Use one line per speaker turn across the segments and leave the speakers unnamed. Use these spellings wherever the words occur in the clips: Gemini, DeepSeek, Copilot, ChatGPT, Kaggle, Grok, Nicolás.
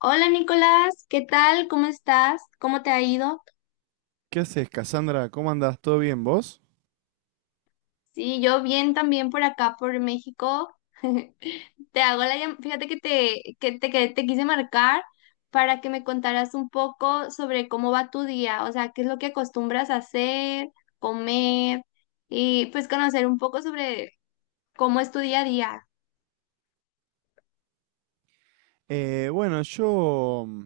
Hola Nicolás, ¿qué tal? ¿Cómo estás? ¿Cómo te ha ido?
¿Qué haces, Cassandra? ¿Cómo andas? ¿Todo bien vos?
Sí, yo bien también por acá, por México. Te hago la llam- Fíjate que te quise marcar para que me contaras un poco sobre cómo va tu día, o sea, qué es lo que acostumbras a hacer, comer y pues conocer un poco sobre cómo es tu día a día.
Bueno, yo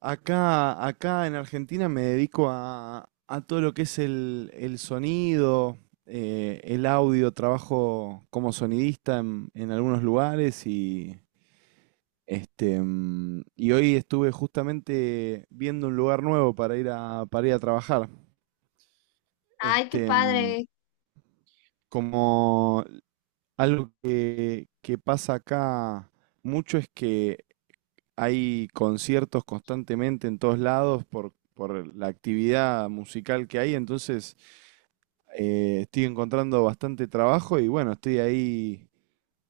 acá en Argentina me dedico a todo lo que es el sonido, el audio, trabajo como sonidista en algunos lugares y, y hoy estuve justamente viendo un lugar nuevo para ir a trabajar.
Ay, qué
Este, mm,
padre.
como algo que pasa acá mucho es que hay conciertos constantemente en todos lados por la actividad musical que hay. Entonces estoy encontrando bastante trabajo y bueno, estoy ahí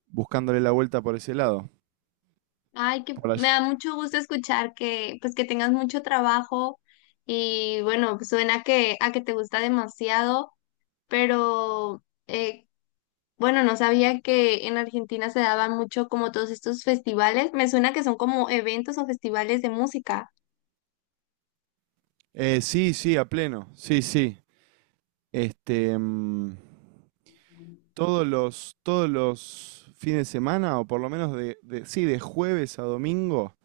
buscándole la vuelta por ese lado.
Ay, que
Por
me
allí-
da mucho gusto escuchar que pues que tengas mucho trabajo y bueno, pues, suena que a que te gusta demasiado, pero bueno, no sabía que en Argentina se daban mucho como todos estos festivales. Me suena que son como eventos o festivales de música.
Sí, sí, a pleno, sí, sí. Este, mm, todos los fines de semana, o por lo menos sí, de jueves a domingo,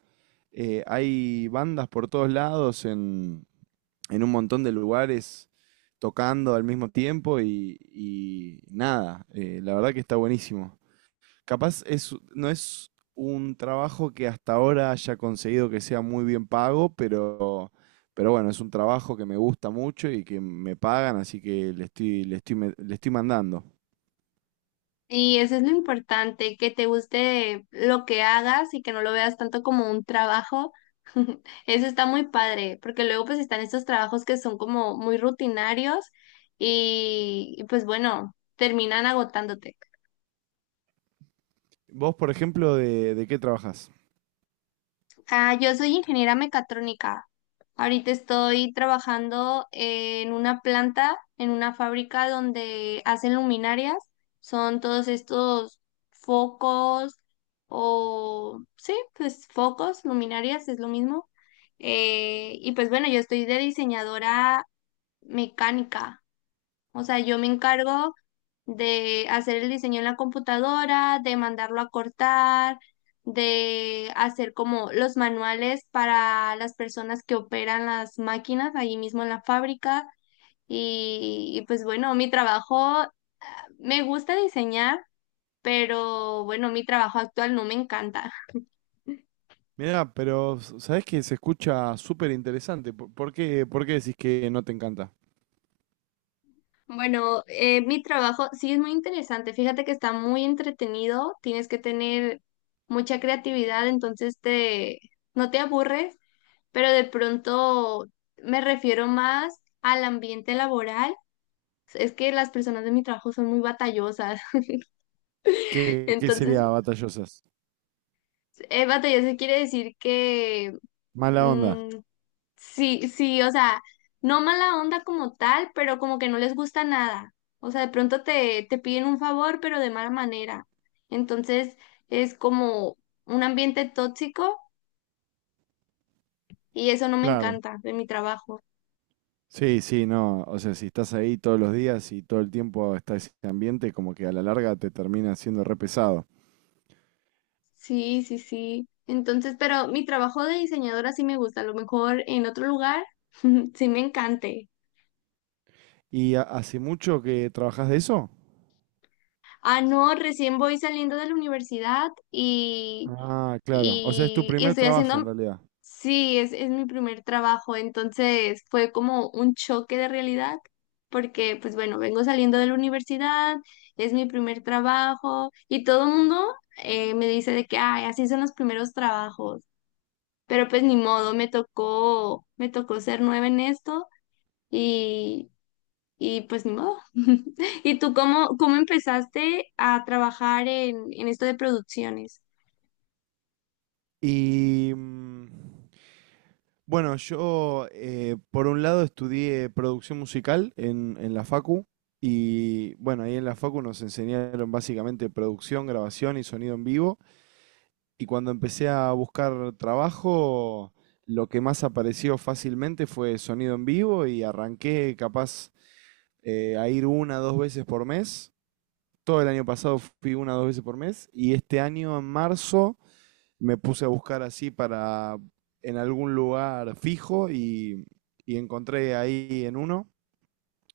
hay bandas por todos lados en un montón de lugares tocando al mismo tiempo y nada, la verdad que está buenísimo. Capaz es, no es un trabajo que hasta ahora haya conseguido que sea muy bien pago, pero bueno, es un trabajo que me gusta mucho y que me pagan, así que le estoy mandando.
Y eso es lo importante, que te guste lo que hagas y que no lo veas tanto como un trabajo. Eso está muy padre, porque luego pues están estos trabajos que son como muy rutinarios y pues bueno, terminan agotándote.
Vos, por ejemplo, ¿de qué trabajás?
Ah, yo soy ingeniera mecatrónica. Ahorita estoy trabajando en una planta, en una fábrica donde hacen luminarias. Son todos estos focos o, sí, pues focos, luminarias, es lo mismo. Y pues bueno, yo estoy de diseñadora mecánica. O sea, yo me encargo de hacer el diseño en la computadora, de mandarlo a cortar, de hacer como los manuales para las personas que operan las máquinas ahí mismo en la fábrica. Y pues bueno, mi trabajo, me gusta diseñar, pero bueno, mi trabajo actual no me encanta.
Mirá, pero sabés que se escucha súper interesante. ¿Por qué decís que no te encanta?
Bueno, mi trabajo sí es muy interesante. Fíjate que está muy entretenido, tienes que tener mucha creatividad, entonces te... No te aburres, pero de pronto me refiero más al ambiente laboral. Es que las personas de mi trabajo son muy batallosas.
¿Qué
Entonces,
sería batallosas?
batallosa quiere decir que
Mala onda,
mm, sí, sí, o sea, no mala onda como tal, pero como que no les gusta nada. O sea, de pronto te piden un favor, pero de mala manera. Entonces, es como un ambiente tóxico y eso no me
claro.
encanta de mi trabajo.
Sí, sí, no. O sea, si estás ahí todos los días y todo el tiempo está ese ambiente, como que a la larga te termina siendo re pesado.
Sí, sí, sí. Entonces, pero mi trabajo de diseñadora sí me gusta. A lo mejor en otro lugar sí me encante.
¿Y hace mucho que trabajás de eso?
Ah, no, recién voy saliendo de la universidad y,
Ah, claro. O sea, es tu
y, y
primer
estoy
trabajo
haciendo,
en realidad.
sí, es mi primer trabajo. Entonces fue como un choque de realidad porque, pues bueno, vengo saliendo de la universidad, es mi primer trabajo y todo el mundo me dice de que, ay, así son los primeros trabajos. Pero pues ni modo, me tocó ser nueva en esto y, y pues ni modo. ¿Y tú cómo empezaste a trabajar en esto de producciones?
Y bueno, yo por un lado estudié producción musical en la Facu. Y bueno, ahí en la Facu nos enseñaron básicamente producción, grabación y sonido en vivo. Y cuando empecé a buscar trabajo, lo que más apareció fácilmente fue sonido en vivo y arranqué capaz a ir una dos veces por mes. Todo el año pasado fui una dos veces por mes y este año en marzo me puse a buscar así para en algún lugar fijo y encontré ahí en uno.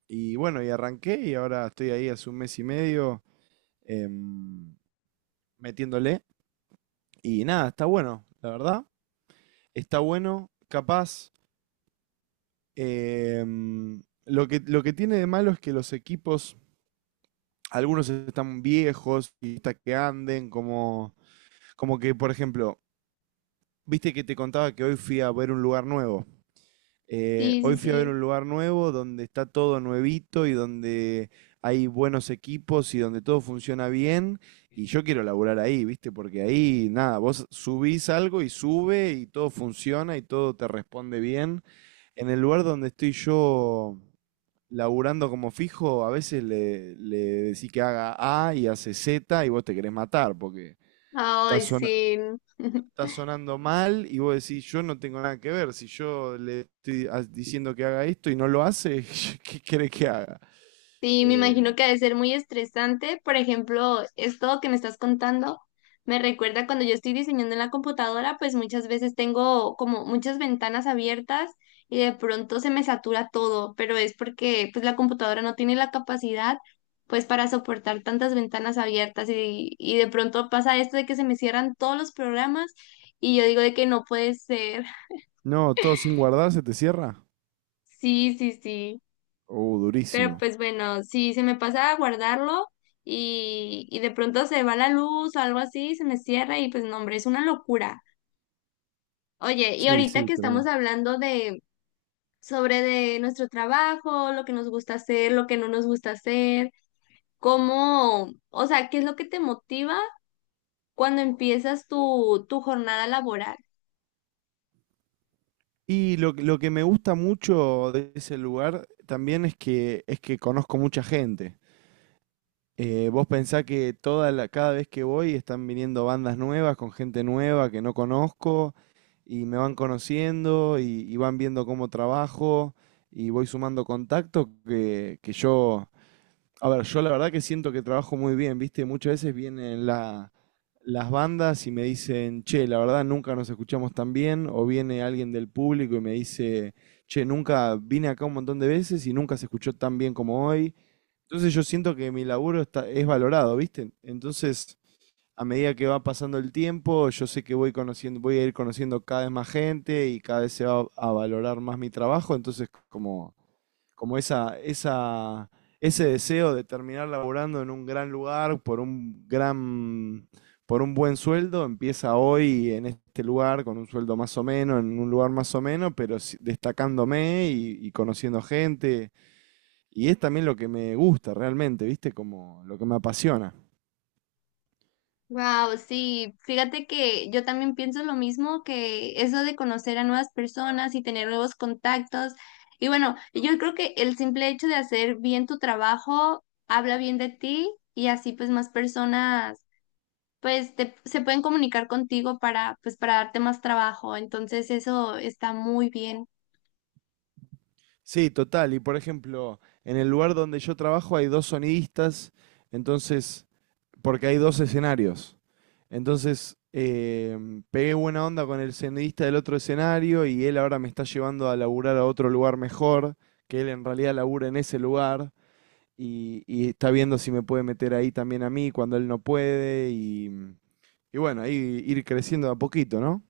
Y bueno, y arranqué y ahora estoy ahí hace un mes y medio em, metiéndole. Y nada, está bueno, la verdad. Está bueno, capaz. Lo que, lo que tiene de malo es que los equipos, algunos están viejos y está que anden, como, como que, por ejemplo, viste que te contaba que hoy fui a ver un lugar nuevo.
Sí, sí,
Hoy fui a ver
sí.
un lugar nuevo donde está todo nuevito y donde hay buenos equipos y donde todo funciona bien. Y yo quiero laburar ahí, ¿viste? Porque ahí, nada, vos subís algo y sube y todo funciona y todo te responde bien. En el lugar donde estoy yo laburando como fijo, a veces le decís que haga A y hace Z y vos te querés matar porque está,
Ay,
sona-
sí.
está sonando mal. Y vos decís, yo no tengo nada que ver. Si yo le estoy diciendo que haga esto y no lo hace, ¿qué querés que haga?
Sí, me
Eh,
imagino que ha de ser muy estresante. Por ejemplo, esto que me estás contando me recuerda cuando yo estoy diseñando en la computadora, pues muchas veces tengo como muchas ventanas abiertas y de pronto se me satura todo, pero es porque pues la computadora no tiene la capacidad pues para soportar tantas ventanas abiertas y de pronto pasa esto de que se me cierran todos los programas y yo digo de que no puede ser.
no, todo sin guardar se te cierra.
Sí, sí, sí. Pero
Durísimo.
pues bueno, si se me pasa a guardarlo y de pronto se va la luz o algo así, se me cierra y pues no, hombre, es una locura. Oye, y
Sí,
ahorita
sí,
que estamos
tremendo.
hablando de sobre de nuestro trabajo, lo que nos gusta hacer, lo que no nos gusta hacer, cómo, o sea, ¿qué es lo que te motiva cuando empiezas tu jornada laboral?
Y lo que me gusta mucho de ese lugar también es que conozco mucha gente. Vos pensás que toda la, cada vez que voy están viniendo bandas nuevas con gente nueva que no conozco y me van conociendo y van viendo cómo trabajo y voy sumando contactos que yo, a ver, yo la verdad que siento que trabajo muy bien, ¿viste? Muchas veces vienen las bandas y me dicen, che, la verdad nunca nos escuchamos tan bien, o viene alguien del público y me dice, che, nunca vine acá un montón de veces y nunca se escuchó tan bien como hoy. Entonces yo siento que mi laburo está, es valorado, ¿viste? Entonces, a medida que va pasando el tiempo, yo sé que voy conociendo, voy a ir conociendo cada vez más gente y cada vez se va a valorar más mi trabajo. Entonces, como, como ese deseo de terminar laburando en un gran lugar por un gran, por un buen sueldo, empieza hoy en este lugar, con un sueldo más o menos, en un lugar más o menos, pero destacándome y conociendo gente. Y es también lo que me gusta realmente, ¿viste? Como lo que me apasiona.
Wow, sí, fíjate que yo también pienso lo mismo que eso de conocer a nuevas personas y tener nuevos contactos. Y bueno, yo creo que el simple hecho de hacer bien tu trabajo habla bien de ti y así pues más personas se pueden comunicar contigo para pues para darte más trabajo. Entonces eso está muy bien.
Sí, total. Y por ejemplo, en el lugar donde yo trabajo hay dos sonidistas, entonces, porque hay dos escenarios. Entonces, pegué buena onda con el sonidista del otro escenario y él ahora me está llevando a laburar a otro lugar mejor, que él en realidad labura en ese lugar y está viendo si me puede meter ahí también a mí cuando él no puede y bueno, ahí ir creciendo de a poquito, ¿no?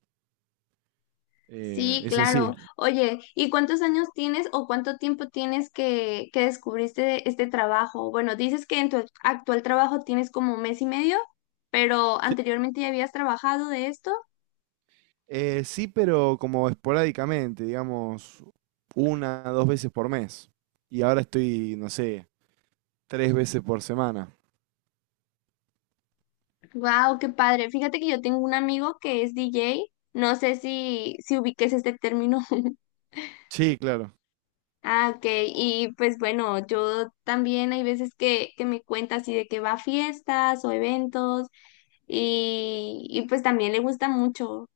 Sí,
Es así.
claro. Oye, ¿y cuántos años tienes o cuánto tiempo tienes que descubriste este trabajo? Bueno, dices que en tu actual trabajo tienes como mes y medio, pero
Sí,
anteriormente ya habías trabajado de esto.
Sí, pero como esporádicamente, digamos, una, dos veces por mes. Y ahora estoy, no sé, tres veces por semana.
Wow, qué padre. Fíjate que yo tengo un amigo que es DJ. No sé si ubiques este término.
Sí, claro,
Ah, ok. Y pues bueno, yo también hay veces que me cuenta así de que va a fiestas o eventos y pues también le gusta mucho.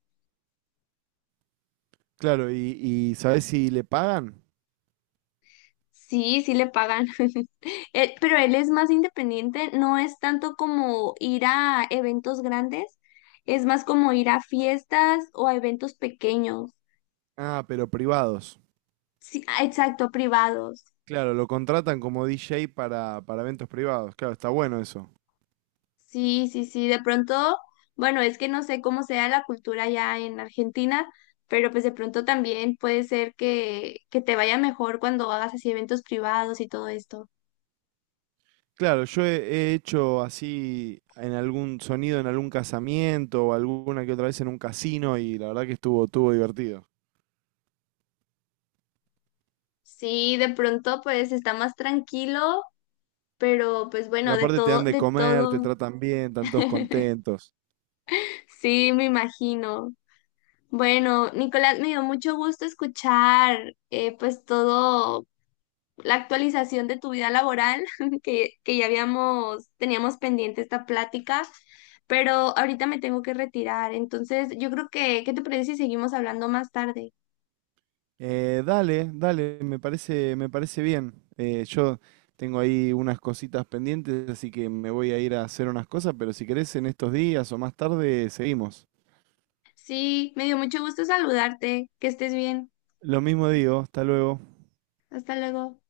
claro. Y sabés si le pagan?
Sí, sí le pagan. Pero él es más independiente, no es tanto como ir a eventos grandes, es más como ir a fiestas o a eventos pequeños.
Ah, pero privados.
Sí, ah, exacto, privados.
Claro, lo contratan como DJ para eventos privados. Claro, está bueno eso.
Sí, sí, sí, de pronto, bueno, es que no sé cómo sea la cultura ya en Argentina, pero pues de pronto también puede ser que te vaya mejor cuando hagas así eventos privados y todo esto.
Claro, yo he, he hecho así en algún sonido, en algún casamiento o alguna que otra vez en un casino y la verdad que estuvo, estuvo divertido.
Sí, de pronto pues está más tranquilo. Pero pues
Y
bueno, de
aparte te dan
todo,
de
de
comer, te
todo.
tratan bien, están todos contentos.
Sí, me imagino. Bueno, Nicolás, me dio mucho gusto escuchar pues todo la actualización de tu vida laboral, que ya habíamos, teníamos pendiente esta plática, pero ahorita me tengo que retirar. Entonces, yo creo que, ¿qué te parece si seguimos hablando más tarde?
Dale, dale, me parece bien. Yo tengo ahí unas cositas pendientes, así que me voy a ir a hacer unas cosas, pero si querés en estos días o más tarde, seguimos.
Sí, me dio mucho gusto saludarte. Que estés bien.
Lo mismo digo, hasta luego.
Hasta luego.